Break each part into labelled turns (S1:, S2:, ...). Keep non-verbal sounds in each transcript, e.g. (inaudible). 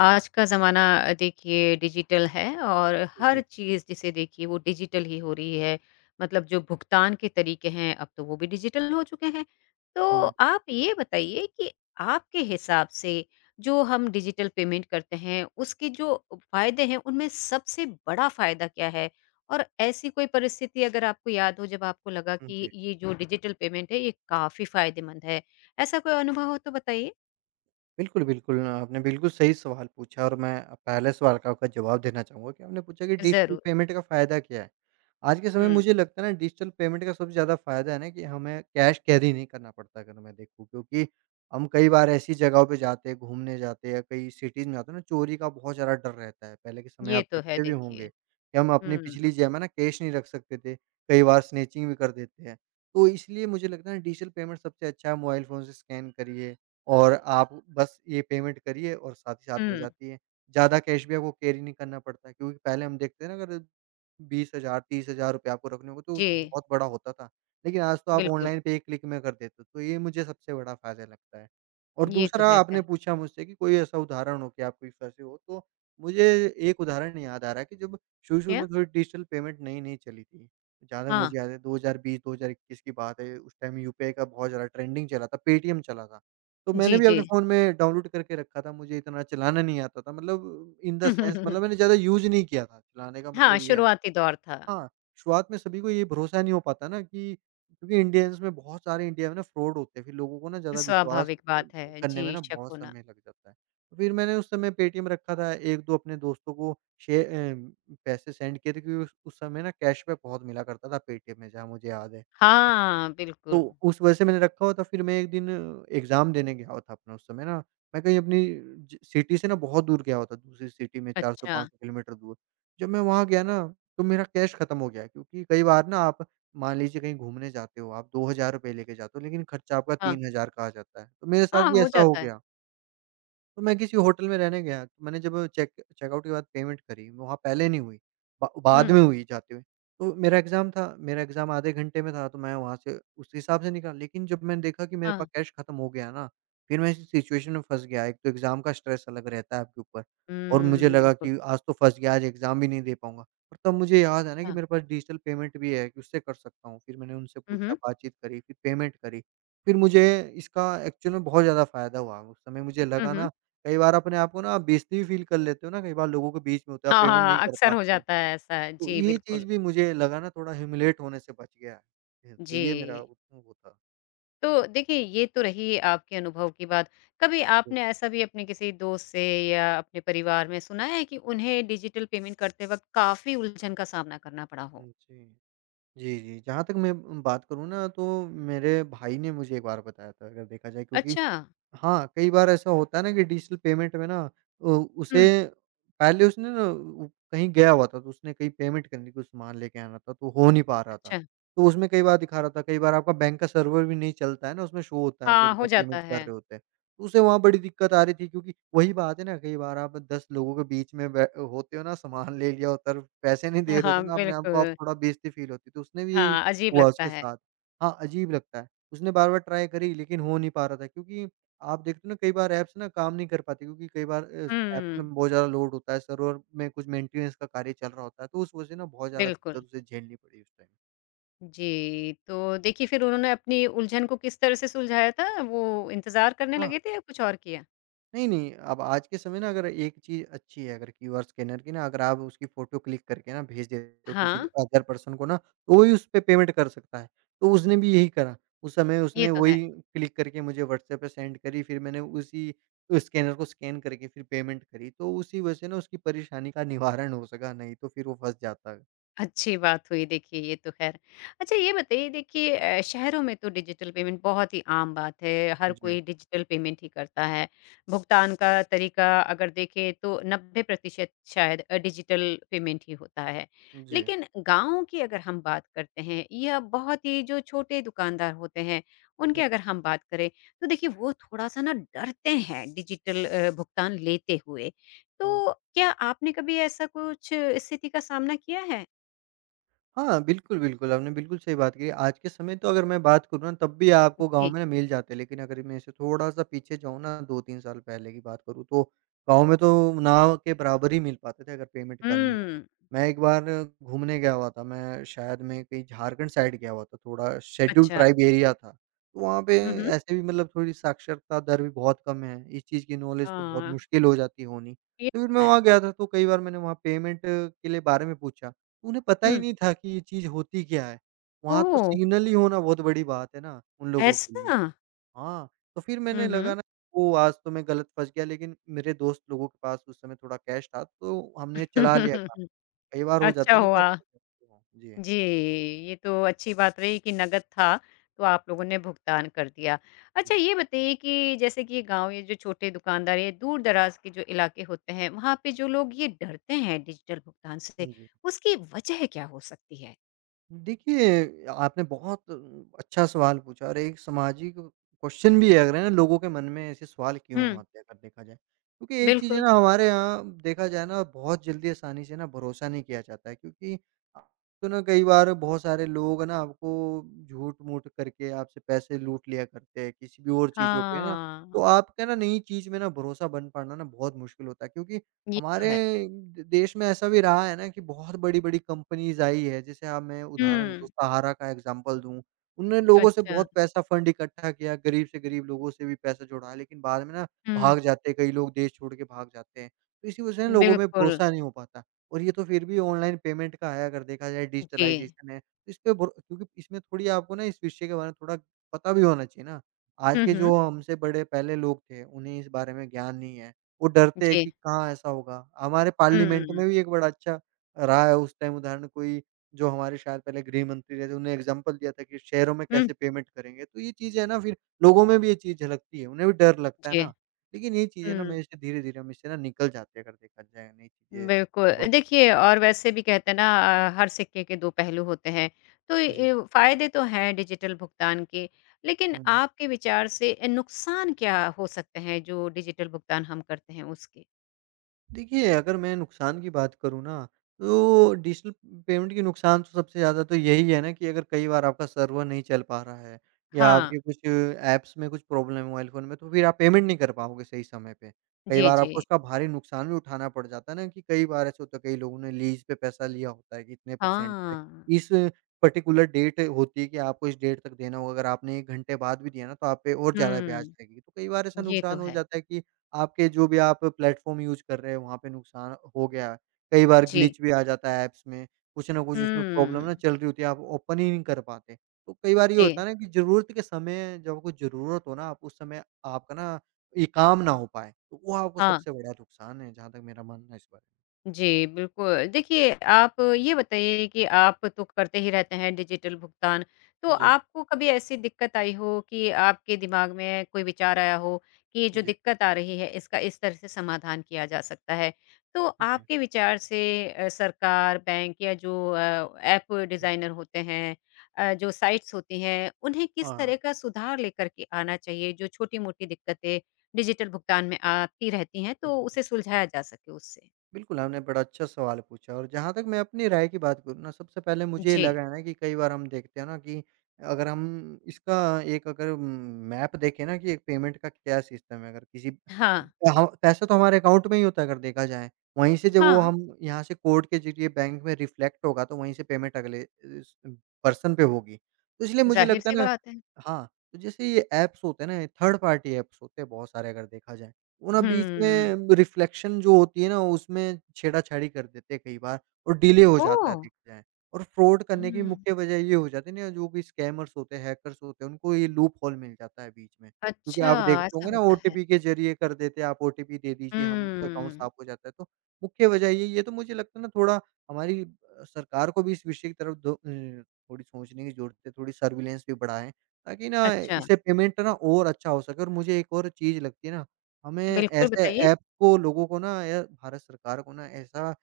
S1: आज का ज़माना देखिए डिजिटल है और हर
S2: जी।
S1: चीज़ जिसे देखिए वो डिजिटल ही हो रही है। मतलब जो भुगतान के तरीके हैं अब तो वो भी डिजिटल हो चुके हैं। तो
S2: हुँ।
S1: आप ये बताइए कि आपके हिसाब से जो हम डिजिटल पेमेंट करते हैं उसके जो फ़ायदे हैं उनमें सबसे बड़ा फ़ायदा क्या है? और ऐसी कोई परिस्थिति अगर आपको याद हो जब आपको लगा
S2: हुँ,
S1: कि
S2: जी।
S1: ये जो डिजिटल पेमेंट है ये काफ़ी फ़ायदेमंद है। ऐसा कोई अनुभव हो तो बताइए?
S2: बिल्कुल, बिल्कुल। आपने बिल्कुल सही सवाल पूछा और मैं पहले सवाल का आपका जवाब देना चाहूँगा कि आपने पूछा कि डिजिटल
S1: ज़रूर।
S2: पेमेंट का फ़ायदा क्या है? आज के समय में
S1: हुँ।
S2: मुझे लगता है ना डिजिटल पेमेंट का सबसे ज़्यादा फ़ायदा है ना कि हमें कैश कैरी नहीं करना पड़ता अगर मैं देखूँ क्योंकि हम कई बार ऐसी जगहों पे जाते हैं, घूमने जाते हैं या कई सिटीज़ में जाते हैं ना चोरी का बहुत ज़्यादा डर रहता है। पहले के समय
S1: ये
S2: आप
S1: तो है
S2: देखते भी
S1: देखिए।
S2: होंगे कि हम अपनी
S1: हुँ,
S2: पिछली जेब में ना कैश नहीं रख सकते थे, कई बार स्नैचिंग भी कर देते हैं। तो इसलिए मुझे लगता है डिजिटल पेमेंट सबसे अच्छा है मोबाइल फ़ोन से स्कैन करिए और आप बस ये पेमेंट करिए और साथ ही साथ हो
S1: हुँ।
S2: जाती है। ज़्यादा कैश भी आपको कैरी नहीं करना पड़ता है क्योंकि पहले हम देखते हैं ना अगर 20,000 ₹30,000 आपको रखने हों तो
S1: जी,
S2: बहुत बड़ा होता था। लेकिन आज तो आप
S1: बिल्कुल,
S2: ऑनलाइन पे एक क्लिक में कर देते हो, तो ये मुझे सबसे बड़ा फ़ायदा लगता है। और
S1: ये तो
S2: दूसरा
S1: है
S2: आपने
S1: ख़ैर।
S2: पूछा मुझसे कि कोई ऐसा उदाहरण हो कि आप कोई फँसे हो, तो मुझे एक उदाहरण याद आ रहा है कि जब शुरू-शुरू
S1: क्या?
S2: में थोड़ी डिजिटल पेमेंट नई-नई चली थी। जहाँ तक
S1: हाँ,
S2: मुझे याद है 2020-2021 की बात है, उस टाइम यूपीआई का बहुत ज़्यादा ट्रेंडिंग चला था, पेटीएम चला था। तो मैंने
S1: जी,
S2: भी
S1: जी।
S2: अपने फ़ोन में डाउनलोड करके रखा था, मुझे इतना चलाना नहीं आता था मतलब इन द सेंस मतलब
S1: (laughs)
S2: मैंने ज़्यादा यूज़ नहीं किया था, चलाने का
S1: हाँ,
S2: मतलब ये है।
S1: शुरुआती दौर था,
S2: हाँ, शुरुआत में सभी को ये भरोसा नहीं हो पाता ना कि क्योंकि इंडियंस में बहुत सारे इंडिया में ना फ्रॉड होते हैं, फिर लोगों को ना ज़्यादा विश्वास
S1: स्वाभाविक
S2: अ,
S1: बात है।
S2: करने में
S1: जी,
S2: ना
S1: शक
S2: बहुत
S1: होना।
S2: समय लग जाता है। तो फिर मैंने उस समय पेटीएम रखा था, 1-2 अपने दोस्तों को शे अ, पैसे सेंड किए थे क्योंकि उस समय ना कैशबैक बहुत मिला करता था पेटीएम में, जहाँ मुझे याद है।
S1: हाँ,
S2: तो
S1: बिल्कुल।
S2: उस वजह से मैंने रखा हुआ था, फिर मैं एक दिन एग्ज़ाम देने गया हुआ था अपना उस समय ना, मैं कहीं अपनी ज सिटी से ना बहुत दूर गया हुआ था, दूसरी सिटी में
S1: अच्छा,
S2: 400-500 किलोमीटर दूर। जब मैं वहाँ गया ना, तो मेरा कैश खत्म हो गया क्योंकि कई बार ना आप मान लीजिए कहीं घूमने जाते हो, आप ₹2000 लेके जाते हो, लेकिन खर्चा आपका
S1: हाँ।
S2: 3000 का आ जाता है, तो मेरे साथ
S1: हाँ,
S2: भी
S1: हो
S2: ऐसा हो
S1: जाता है।
S2: गया। तो मैं किसी होटल में रहने गया, तो मैंने जब चेकआउट के बाद पेमेंट करी, वहाँ पहले नहीं हुई, बा बाद
S1: हुँ,
S2: में हुई जाते हुए। तो मेरा एग्ज़ाम था, मेरा एग्ज़ाम आधे घंटे में था, तो मैं वहाँ से उस हिसाब से निकाला। लेकिन जब मैंने देखा कि मेरे पास
S1: हाँ।
S2: कैश खत्म हो गया ना, फिर मैं इस सिचुएशन में फँस गया। एक तो एग्ज़ाम का स्ट्रेस अलग रहता है आपके ऊपर और मुझे
S1: हुँ,
S2: लगा
S1: बिल्कुल।
S2: कि आज तो फँस गया, आज एग्ज़ाम भी नहीं दे पाऊँगा। और तब मुझे याद आया ना कि
S1: अच्छा।
S2: मेरे पास डिजिटल पेमेंट भी है कि उससे कर सकता हूँ। फिर मैंने उनसे
S1: हुँ,
S2: पूछा,
S1: हुँ।
S2: बातचीत करी, फिर पेमेंट करी। फिर मुझे इसका एक्चुअल में बहुत ज़्यादा फ़ायदा हुआ। उस समय मुझे
S1: हुँ,
S2: लगा ना
S1: हुँ।
S2: कई बार अपने आप को ना आप बेइज़्ती भी फ़ील कर लेते हो ना, कई बार लोगों के बीच में होते हो, आप
S1: हाँ,
S2: पेमेंट नहीं
S1: हाँ,
S2: कर
S1: अक्सर हो
S2: पाते हो।
S1: जाता है ऐसा।
S2: तो
S1: जी,
S2: ये
S1: बिल्कुल।
S2: चीज़ भी मुझे लगा ना थोड़ा ह्यूमिलिएट होने से बच गया है। तो ये मेरा
S1: जी।
S2: वो था।
S1: तो देखिए, ये तो रही आपके अनुभव की बात। कभी
S2: जी।
S1: आपने ऐसा भी अपने किसी दोस्त से या अपने परिवार में सुना है कि उन्हें डिजिटल पेमेंट करते वक़्त काफ़ी उलझन का सामना करना पड़ा हो?
S2: हुँ, जी। जी, जी। जहाँ तक मैं बात करूँ ना तो मेरे भाई ने मुझे एक बार बताया था अगर देखा जाए क्योंकि
S1: अच्छा।
S2: हाँ, कई बार ऐसा होता है ना कि डिजिटल पेमेंट में ना उ उसे
S1: हुँ,
S2: पहले उसने ना उ कहीं गया हुआ था, तो उसने कहीं पेमेंट करनी कुछ सामान लेके आना था, तो हो नहीं पा रहा था।
S1: अच्छा।
S2: तो उसमें कई बार दिखा रहा था, कई बार आपका बैंक का सर्वर भी नहीं चलता है ना, उसमें शो होता है आपको
S1: हाँ,
S2: जब
S1: हो
S2: आप पेमेंट
S1: जाता
S2: कर
S1: है।
S2: रहे होते हैं। तो उसे वहाँ बड़ी दिक्कत आ रही थी क्योंकि वही बात है ना, कई बार आप 10 लोगों के बीच में बै होते हो ना, सामान ले लिया होता है और पैसे नहीं दे रहे होते
S1: हाँ,
S2: ना अपने आप को, आप
S1: बिल्कुल।
S2: थोड़ा बेइज़्ज़ती फ़ील होती है, तो उसने भी यही
S1: हाँ, अजीब
S2: हुआ
S1: लगता
S2: उसके
S1: है।
S2: साथ। हाँ, अजीब लगता है। उसने बार-बार ट्राई करी लेकिन हो नहीं पा रहा था क्योंकि आप देखते हो ना कई बार ऐप्स ना काम नहीं कर पाती क्योंकि कई बार ऐप्स
S1: हुँ,
S2: में बहुत ज़्यादा लोड होता है सर्वर में कुछ मेंटेनेंस का कार्य चल रहा होता है तो उस वजह से ना बहुत ज़्यादा
S1: बिल्कुल।
S2: दिक्कत उसे झेलनी पड़ी उस टाइम।
S1: जी, तो देखिए फिर उन्होंने अपनी उलझन को किस तरह से सुलझाया था? वो इंतज़ार करने
S2: हाँ,
S1: लगे थे या कुछ और किया?
S2: नहीं, नहीं, अब आज के समय ना अगर एक चीज़ अच्छी है अगर क्यूआर स्कैनर की ना अगर आप उसकी फ़ोटो क्लिक करके ना भेज देते हो किसी
S1: हाँ,
S2: अदर पर्सन को ना, तो वही उस पे पेमेंट कर सकता है। तो उसने भी यही करा, उस समय
S1: ये
S2: उसने
S1: तो है।
S2: वही क्लिक करके मुझे व्हाट्सएप पे सेंड करी फिर मैंने उसी स्कैनर को स्कैन करके फिर पेमेंट करी। तो उसी वजह से ना उसकी परेशानी का निवारण हो सका, नहीं तो फिर वो फँस जाता। है।
S1: अच्छी बात हुई देखिए ये तो ख़ैर। अच्छा ये बताइए देखिए शहरों में तो डिजिटल पेमेंट बहुत ही आम बात है, हर
S2: जी,
S1: कोई डिजिटल पेमेंट ही करता है। भुगतान का तरीका अगर देखें तो 90% शायद डिजिटल पेमेंट ही होता है।
S2: जी।
S1: लेकिन गाँव की अगर हम बात करते हैं या बहुत ही जो छोटे दुकानदार होते हैं, उनकी
S2: हुँ,
S1: अगर हम बात करें तो देखिए वो थोड़ा-सा ना डरते हैं डिजिटल भुगतान लेते हुए।
S2: हाँ।
S1: तो क्या आपने कभी ऐसा कुछ स्थिति का सामना किया है?
S2: हाँ, बिल्कुल, बिल्कुल, आपने बिल्कुल सही बात कही। आज के समय तो अगर मैं बात करूँ ना तब भी आपको गाँव
S1: जी।
S2: में ना मिल जाते हैं, लेकिन अगर मैं इससे थोड़ा-सा पीछे जाऊँ ना 2-3 साल पहले की बात करूँ तो गाँव में तो ना के बराबर ही मिल पाते थे अगर पेमेंट करनी हो।
S1: हुँ।
S2: मैं एक बार घूमने गया हुआ था, मैं शायद मैं कहीं झारखंड साइड गया हुआ था, थोड़ा शेड्यूल
S1: अच्छा।
S2: ट्राइब एरिया था। तो वहाँ पे
S1: हुँ, हुँ।
S2: ऐसे भी मतलब थोड़ी साक्षरता दर भी बहुत कम है, इस चीज़ की नॉलेज तो बहुत
S1: हाँ,
S2: मुश्किल हो जाती है होनी।
S1: ये
S2: तो फिर
S1: तो
S2: मैं
S1: है।
S2: वहाँ गया था तो कई बार मैंने वहाँ पेमेंट के लिए बारे में पूछा। उन्हें पता ही
S1: हुँ।
S2: नहीं था कि ये चीज़ होती क्या है? वहाँ तो
S1: ओह!
S2: सिग्नल ही होना बहुत बड़ी बात है ना, उन लोगों के लिए।
S1: ऐसा?
S2: हाँ, तो फिर
S1: हुँ,
S2: मैंने लगा
S1: हुँ।
S2: ना ओह! आज तो मैं गलत फँस गया लेकिन मेरे दोस्त लोगों के पास उस समय थोड़ा कैश था, तो हमने चला लिया काम।
S1: (laughs)
S2: कई बार हो
S1: अच्छा
S2: जाता है ना कि आप
S1: हुआ।
S2: फंस जाते हो। जी,
S1: जी, ये तो अच्छी बात रही कि नकद था, तो आप लोगों ने भुगतान कर दिया।
S2: जी।
S1: अच्छा ये बताइए कि जैसे कि गाँव ये जो छोटे दुकानदार ये दूर-दराज़ के जो इलाके होते हैं, वहाँ पे जो लोग ये डरते हैं डिजिटल भुगतान से,
S2: हुँ, जी।
S1: उसकी वजह क्या हो सकती है?
S2: देखिए, आपने बहुत अच्छा सवाल पूछा और एक सामाजिक क्वेश्चन भी है अगर है ना लोगों के मन में ऐसे सवाल क्यों
S1: हुँ,
S2: आते हैं अगर देखा जाए। क्योंकि एक चीज़ है
S1: बिल्कुल।
S2: ना हमारे यहाँ देखा जाए ना बहुत जल्दी आसानी से ना भरोसा नहीं किया जाता है क्योंकि तो ना कई बार बहुत सारे लोग ना आपको झूठ-मूठ करके आपसे पैसे लूट लिया करते हैं किसी भी और चीज़ों पे है ना।
S1: हाँ,
S2: तो आपका ना नई चीज़ में ना भरोसा बन पाना ना बहुत मुश्किल होता है क्योंकि
S1: ये तो
S2: हमारे
S1: है।
S2: द देश में ऐसा भी रहा है ना कि बहुत बड़ी-बड़ी कंपनीज़ आई है, जैसे हाँ, मैं उदाहरण दूँ,
S1: हुँ,
S2: सहारा का एग्ज़ाम्पल दूँ। उनने लोगों से
S1: अच्छा।
S2: बहुत पैसा फंड इकट्ठा किया, गरीब से गरीब लोगों से भी पैसा जुटाया, लेकिन बाद में ना
S1: हुँ।
S2: भाग जाते हैं, कई लोग देश छोड़ के भाग जाते हैं। तो इसी वजह से ना लोगों में
S1: बिल्कुल,
S2: भरोसा नहीं हो पाता और ये तो फिर भी ऑनलाइन पेमेंट का है, अगर देखा जाए
S1: जी।
S2: डिजिटलाइज़ेशन है। तो इस पे भरो क्योंकि इसमें थोड़ी आपको ना इस विषय के बारे में थोड़ा पता भी होना चाहिए ना। आज
S1: हुँ,
S2: के
S1: हुँ।
S2: जो हमसे बड़े पहले लोग थे, उन्हें इस बारे में ज्ञान नहीं है। वो डरते हैं
S1: जी।
S2: कि कहाँ ऐसा होगा। हमारे
S1: हुँ, हुँ,
S2: पार्लियामेंट
S1: हुँ।
S2: में भी एक बड़ा अच्छा रहा है उस टाइम उदाहरण कोई जो हमारे शायद पहले गृह मंत्री रहे थे, उन्होंने एग्ज़ाम्पल दिया था कि शहरों में
S1: हुँ,
S2: कैसे पेमेंट करेंगे। तो ये चीज़ें है ना फिर लोगों में भी ये चीज़ झलकती है, उन्हें भी डर लगता है
S1: जी।
S2: ना। लेकिन ये चीज़ें ना
S1: हुँ,
S2: मेरे से धीरे-धीरे हम इससे ना निकल जाते हैं अगर देखा जाए, नई चीज़ें
S1: बिल्कुल।
S2: ब
S1: देखिए और वैसे भी कहते हैं ना हर सिक्के के 2 पहलू होते हैं। तो
S2: जी।
S1: ये फ़ायदे तो हैं डिजिटल भुगतान के, लेकिन
S2: हुँ, हुँ।
S1: आपके विचार से नुकसान क्या हो सकते हैं जो डिजिटल भुगतान हम करते हैं उसके?
S2: देखिए, अगर मैं नुकसान की बात करूँ ना, तो डिजिटल पेमेंट के नुकसान तो सबसे ज़्यादा तो यही है ना कि अगर कई बार आपका सर्वर नहीं चल पा रहा है या
S1: हाँ।
S2: आपके कुछ ऐप्स में कुछ प्रॉब्लम है मोबाइल फ़ोन में, तो फिर आप पेमेंट नहीं कर पाओगे सही समय पे। कई
S1: जी,
S2: बार
S1: जी।
S2: आपको उसका भारी नुकसान भी उठाना पड़ जाता है ना कि कई बार ऐसा होता है, कई लोगों ने लीज़ पे पैसा लिया होता है कि इतने परसेंट पे,
S1: हाँ।
S2: इस पर्टिकुलर डेट होती है कि आपको इस डेट तक देना होगा। अगर आपने 1 घंटे बाद भी दिया ना, तो आप पे और ज़्यादा ब्याज
S1: हुँ,
S2: लगेगी। तो कई बार ऐसा
S1: ये तो
S2: नुकसान हो
S1: है।
S2: जाता है कि आपके जो भी आप प्लेटफ़ॉर्म यूज़ कर रहे हो वहाँ पे नुकसान हो गया। है। कई बार
S1: जी।
S2: ग्लिच भी आ जाता है ऐप्स में, कुछ ना कुछ उसमें प्रॉब्लम
S1: हुँ।
S2: ना चल रही होती है, आप ओपन ही नहीं कर पाते। तो कई बार ये होता
S1: जी।
S2: है ना कि ज़रूरत के समय जब आपको ज़रूरत हो ना आप उस समय आपका ना ये काम ना हो पाए, तो वो आपको
S1: हाँ।
S2: सबसे बड़ा नुकसान है, जहाँ तक मेरा मानना है इस बारे
S1: जी, बिल्कुल। देखिए, आप ये बताइए कि आप तो करते ही रहते हैं डिजिटल भुगतान, तो
S2: में। जी,
S1: आपको कभी ऐसी दिक्कत आई हो कि आपके दिमाग में कोई विचार आया हो कि ये जो
S2: जी,
S1: दिक्कत आ रही है, इसका इस तरह से समाधान किया जा सकता है? तो
S2: जी।
S1: आपके विचार से सरकार, बैंक या जो ऐप
S2: हुँ,
S1: डिज़ाइनर होते हैं जो साइट्स होती हैं, उन्हें किस
S2: हाँ,
S1: तरह का सुधार लेकर के आना चाहिए, जो छोटी-मोटी दिक्कतें डिजिटल भुगतान में आती रहती हैं,
S2: हुँ।
S1: तो उसे सुलझाया जा सके उससे?
S2: बिल्कुल, आपने बड़ा अच्छा सवाल पूछा और जहाँ तक मैं अपनी राय की बात करूँ ना, सबसे पहले मुझे ये
S1: जी।
S2: लगा है ना कि कई बार हम देखते हैं ना कि अगर हम इसका एक अगर मैप देखें ना कि एक पेमेंट का क्या सिस्टम है, अगर किसी
S1: हाँ,
S2: ह पैसा तो हमारे अकाउंट में ही होता है अगर देखा जाए, वहीं से जब वो
S1: हाँ,
S2: हम यहाँ से कोड के ज़रिए बैंक में रिफ्लेक्ट होगा तो वहीं से पेमेंट अगले इस पर्सन पे होगी। तो इसलिए मुझे लगता
S1: ज़ाहिर-सी
S2: है ना
S1: बात है।
S2: हाँ, तो जैसे ये ऐप्स होते हैं ना, थर्ड पार्टी ऐप्स होते हैं बहुत सारे अगर देखा जाए। वो ना बीच
S1: हुँ।
S2: में रिफ्लेक्शन जो होती है ना, उसमें छेड़ा-छाड़ी कर देते हैं कई बार और डिले हो जाता है
S1: ओह!
S2: देखते हैं। और फ्रॉड करने की
S1: हुँ,
S2: मुख्य वजह ये हो जाती है ना, जो भी स्कैमर्स होते हैं, हैकर्स होते हैं, उनको ये लूप होल मिल जाता है बीच में। क्योंकि
S1: अच्छा
S2: आप देखते
S1: ऐसा
S2: होंगे ना
S1: होता है।
S2: ओटीपी के ज़रिए कर देते हैं, आप ओटीपी दे दीजिए, हम अकाउंट
S1: हुँ,
S2: साफ हो जाता है। तो मुख्य वजह ये तो मुझे लगता है ना थोड़ा हमारी सरकार को भी इस विषय की तरफ थोड़ी सोचने की ज़रूरत है, थोड़ी सर्विलेंस भी बढ़ाएँ, ताकि ना
S1: अच्छा,
S2: इससे पेमेंट ना और अच्छा हो सके। और मुझे एक और चीज़ लगती है ना हमें
S1: बिल्कुल
S2: ऐसे
S1: बताइए।
S2: ऐप को लोगों को ना या भारत सरकार को ना ऐसा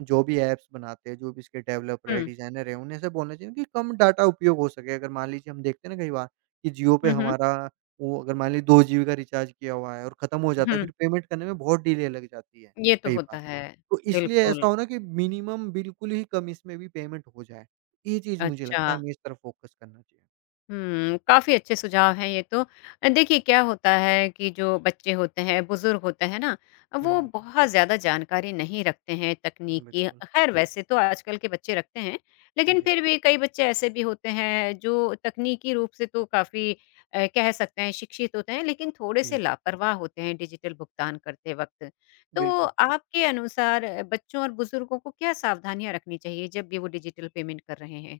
S2: जो भी ऐप्स बनाते हैं, जो भी इसके डेवलपर है,
S1: हुँ,
S2: डिज़ाइनर है, उन्हें ऐसा बोलना चाहिए कि कम डाटा उपयोग हो सके। अगर मान लीजिए हम देखते हैं ना कई बार कि जियो पे
S1: हुँ, हुँ,
S2: हमारा वो अगर मान लीजिए 2 जीबी का रिचार्ज किया हुआ है और खत्म हो जाता है,
S1: हुँ,
S2: फिर पेमेंट करने में बहुत डिले लग जाती है
S1: ये तो
S2: कई बार।
S1: होता है,
S2: तो इसलिए ऐसा
S1: बिल्कुल,
S2: हो ना कि मिनिमम बिल्कुल ही कम इसमें भी पेमेंट हो जाए। ये चीज़ मुझे
S1: अच्छा।
S2: लगता है हमें इस तरफ फोकस करना चाहिए।
S1: हुँ, काफ़ी अच्छे सुझाव हैं ये तो। देखिए क्या होता है कि जो बच्चे होते हैं, बुज़ुर्ग होते हैं ना, वो
S2: हुँ,
S1: बहुत ज़्यादा जानकारी नहीं रखते हैं तकनीक की।
S2: बिल्कुल।
S1: ख़ैर वैसे तो आजकल के बच्चे रखते हैं, लेकिन
S2: जी।
S1: फिर भी कई बच्चे ऐसे भी होते हैं जो तकनीकी रूप से तो काफ़ी कह सकते हैं शिक्षित होते हैं, लेकिन
S2: जी।
S1: थोड़े-से लापरवाह होते हैं डिजिटल भुगतान करते वक़्त। तो
S2: बिल्कुल।
S1: आपके अनुसार बच्चों और बुज़ुर्गों को क्या सावधानियाँ रखनी चाहिए जब भी वो डिजिटल पेमेंट कर रहे हैं?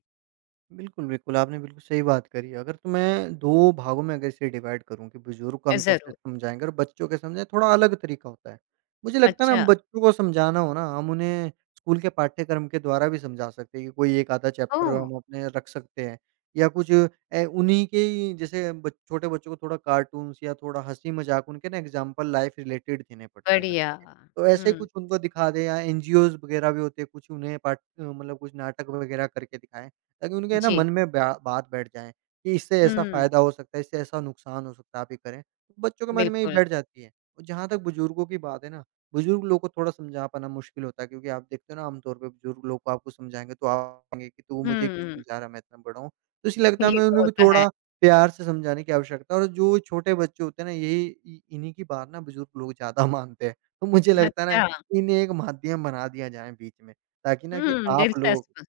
S2: बिल्कुल, बिल्कुल, आपने बिल्कुल सही बात करी है। अगर तो मैं 2 भागों में अगर इसे डिवाइड करूँ कि बुज़ुर्ग को हम कैसे
S1: ज़रूर।
S2: समझाएँगे और बच्चों को समझाएँ, थोड़ा अलग तरीका होता है। मुझे लगता है ना हम
S1: अच्छा।
S2: बच्चों को समझाना हो ना, हम उन्हें स्कूल के पाठ्यक्रम के द्वारा भी समझा सकते हैं कि कोई 1 आधा चैप्टर
S1: ओह!
S2: हम अपने रख सकते हैं या कुछ उन्हीं के ही जैसे बच छोटे बच्चों को थोड़ा कार्टून्स या थोड़ा हँसी-मज़ाक उनके ना एग्ज़ाम्पल लाइफ़ रिलेटेड देने पड़ते हैं अगर
S1: बढ़िया।
S2: देखें, तो ऐसे
S1: हुँ,
S2: कुछ उनको दिखा दें या एनजीओज़ वगैरह भी होते हैं, कुछ उन्हें पाठ मतलब कुछ नाटक वगैरह करके दिखाएँ। ताकि उनके ना
S1: जी।
S2: मन में बा बात बैठ जाए कि इससे ऐसा
S1: हुँ,
S2: फ़ायदा हो सकता है, इससे ऐसा नुकसान हो सकता है, आप ये करें। तो बच्चों के मन में ही
S1: बिल्कुल।
S2: बैठ जाती है और जहाँ तक बुजुर्गों की बात है ना, बुजुर्ग लोग को थोड़ा समझा पाना मुश्किल होता है क्योंकि आप देखते हो ना आमतौर पे बुजुर्ग लोग को आपको समझाएँगे तो आप कहेंगे कि तू मुझे क्यों
S1: हुँ,
S2: समझा रहा है, मैं इतना बड़ा हूँ। तो इसलिए लगता है
S1: ये
S2: हमें
S1: तो
S2: उन्हें भी
S1: होता है।
S2: थोड़ा प्यार से समझाने की आवश्यकता है और जो छोटे बच्चे होते हैं ना यही इ इन्हीं की बात ना बुजुर्ग लोग ज़्यादा (laughs) मानते हैं। तो मुझे लगता है ना
S1: अच्छा।
S2: इन्हें एक माध्यम बना दिया जाए बीच में ताकि ना कि
S1: हुँ,
S2: आप लोग
S1: दिलचस्प।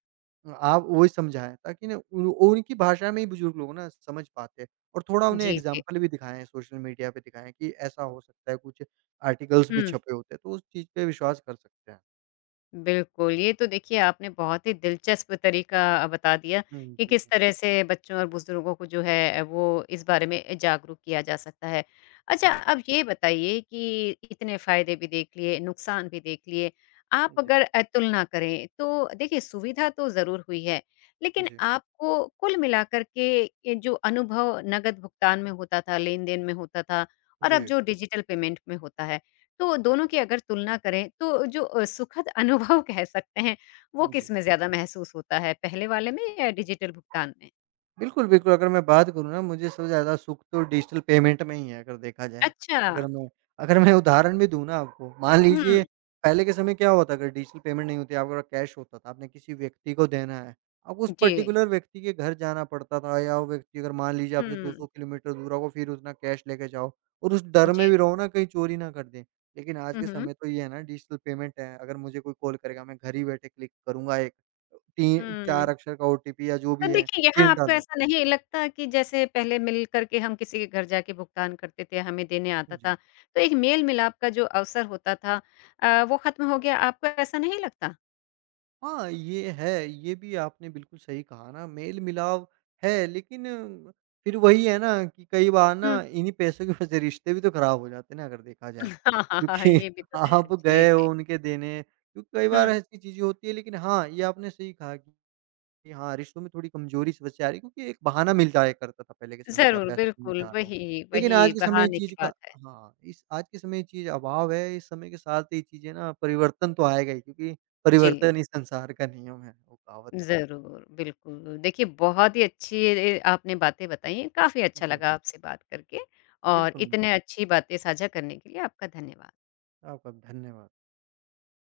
S2: आप वही समझाएँ ताकि ना उन उनकी भाषा में ही बुजुर्ग लोग ना समझ पाते हैं और थोड़ा उन्हें
S1: जी, जी।
S2: एग्ज़ाम्पल भी दिखाएँ, सोशल मीडिया पे दिखाएँ कि ऐसा हो सकता है, कुछ आर्टिकल्स भी
S1: हुँ।
S2: छपे होते हैं, तो उस चीज़ पे विश्वास कर सकते हैं।
S1: बिल्कुल, ये तो देखिए आपने बहुत ही दिलचस्प तरीका बता दिया
S2: हुँ,
S1: कि
S2: जी।
S1: किस तरह से बच्चों और बुज़ुर्गों को जो है वो इस बारे में जागरूक किया जा सकता है। अच्छा
S2: जी।
S1: अब ये बताइए कि इतने फ़ायदे भी देख लिए, नुकसान भी देख लिए, आप
S2: जी।
S1: अगर तुलना करें तो देखिए सुविधा तो ज़रूर हुई है, लेकिन
S2: जी।
S1: आपको कुल मिलाकर के ये जो अनुभव नकद भुगतान में होता था, लेन-देन में होता था और अब
S2: जी।
S1: जो डिजिटल पेमेंट में होता है तो दोनों की अगर तुलना करें तो जो सुखद अनुभव कह सकते हैं, वो
S2: जी।
S1: किसमें ज़्यादा महसूस होता है, पहले वाले में या डिजिटल भुगतान में?
S2: बिल्कुल, बिल्कुल, अगर मैं बात करूँ ना मुझे सबसे ज़्यादा सुख तो डिजिटल पेमेंट में ही है अगर देखा जाए।
S1: अच्छा।
S2: अगर मैं अगर मैं उदाहरण भी दूँ ना आपको, मान
S1: हुँ,
S2: लीजिए पहले के समय क्या होता अगर डिजिटल पेमेंट नहीं होती आपके पास कैश होता था, आपने किसी व्यक्ति को देना है, आपको उस
S1: जी।
S2: पर्टिकुलर व्यक्ति के घर जाना पड़ता था या वो व्यक्ति अगर मान लीजिए आपसे 200
S1: हुँ,
S2: किलोमीटर दूर होगा फिर उतना कैश लेके जाओ और उस डर में
S1: जी।
S2: भी रहो ना कहीं चोरी ना कर दें। लेकिन आज
S1: हुँ,
S2: के
S1: हुँ।
S2: समय तो ये है ना डिजिटल पेमेंट है, अगर मुझे कोई कॉल करेगा मैं घर ही बैठे क्लिक करूँगा एक 3
S1: हुँ।
S2: 4 अक्षर का ओटीपी या जो
S1: तो
S2: भी है,
S1: देखिए यहाँ
S2: पिन
S1: आपको
S2: डालूँ।
S1: ऐसा नहीं लगता कि जैसे पहले मिल कर के हम किसी के घर जाके भुगतान करते थे, हमें देने आता
S2: जी।
S1: था, तो एक मेल-मिलाप का जो अवसर होता था वो ख़त्म हो गया, आपको ऐसा नहीं लगता?
S2: हाँ, ये है, ये भी आपने बिल्कुल सही कहा ना, मेल-मिलाप है लेकिन फिर वही है ना कि कई बार ना
S1: हुँ।
S2: इन्हीं पैसों की वजह से रिश्ते भी तो खराब हो जाते हैं ना अगर देखा जाए।
S1: (laughs) हाँ, हाँ, हाँ, हाँ,
S2: क्योंकि
S1: ये भी
S2: (laughs)
S1: तो है।
S2: आप
S1: जी,
S2: गए हो
S1: जी।
S2: उनके देने क्योंकि कई बार
S1: हुँ।
S2: ऐसी चीज़ें होती है लेकिन हाँ, ये आपने सही कहा कि हाँ, रिश्तों में थोड़ी कमज़ोरी इस वजह से आ रही है क्योंकि एक बहाना मिल जाया करता था पहले के समय कि आप
S1: ज़रूर,
S2: पैसे देने
S1: बिल्कुल,
S2: जा रहा हूँ।
S1: वही,
S2: लेकिन आज
S1: वही
S2: के समय ये
S1: बहाने की
S2: चीज़ का
S1: बात है।
S2: हाँ, इस आज के समय ये चीज़ अभाव है, इस समय के साथ ये चीज़ें ना परिवर्तन तो आएगा ही क्योंकि
S1: जी,
S2: परिवर्तन ही संसार का नियम है, वो कहावत है ना।
S1: ज़रूर, बिल्कुल। देखिए, बहुत ही अच्छी ए, आपने बातें बताई हैं, काफ़ी अच्छा
S2: जी,
S1: लगा आपसे बात करके और
S2: बिल्कुल,
S1: इतने अच्छी बातें साझा करने के लिए आपका धन्यवाद।
S2: आपका धन्यवाद।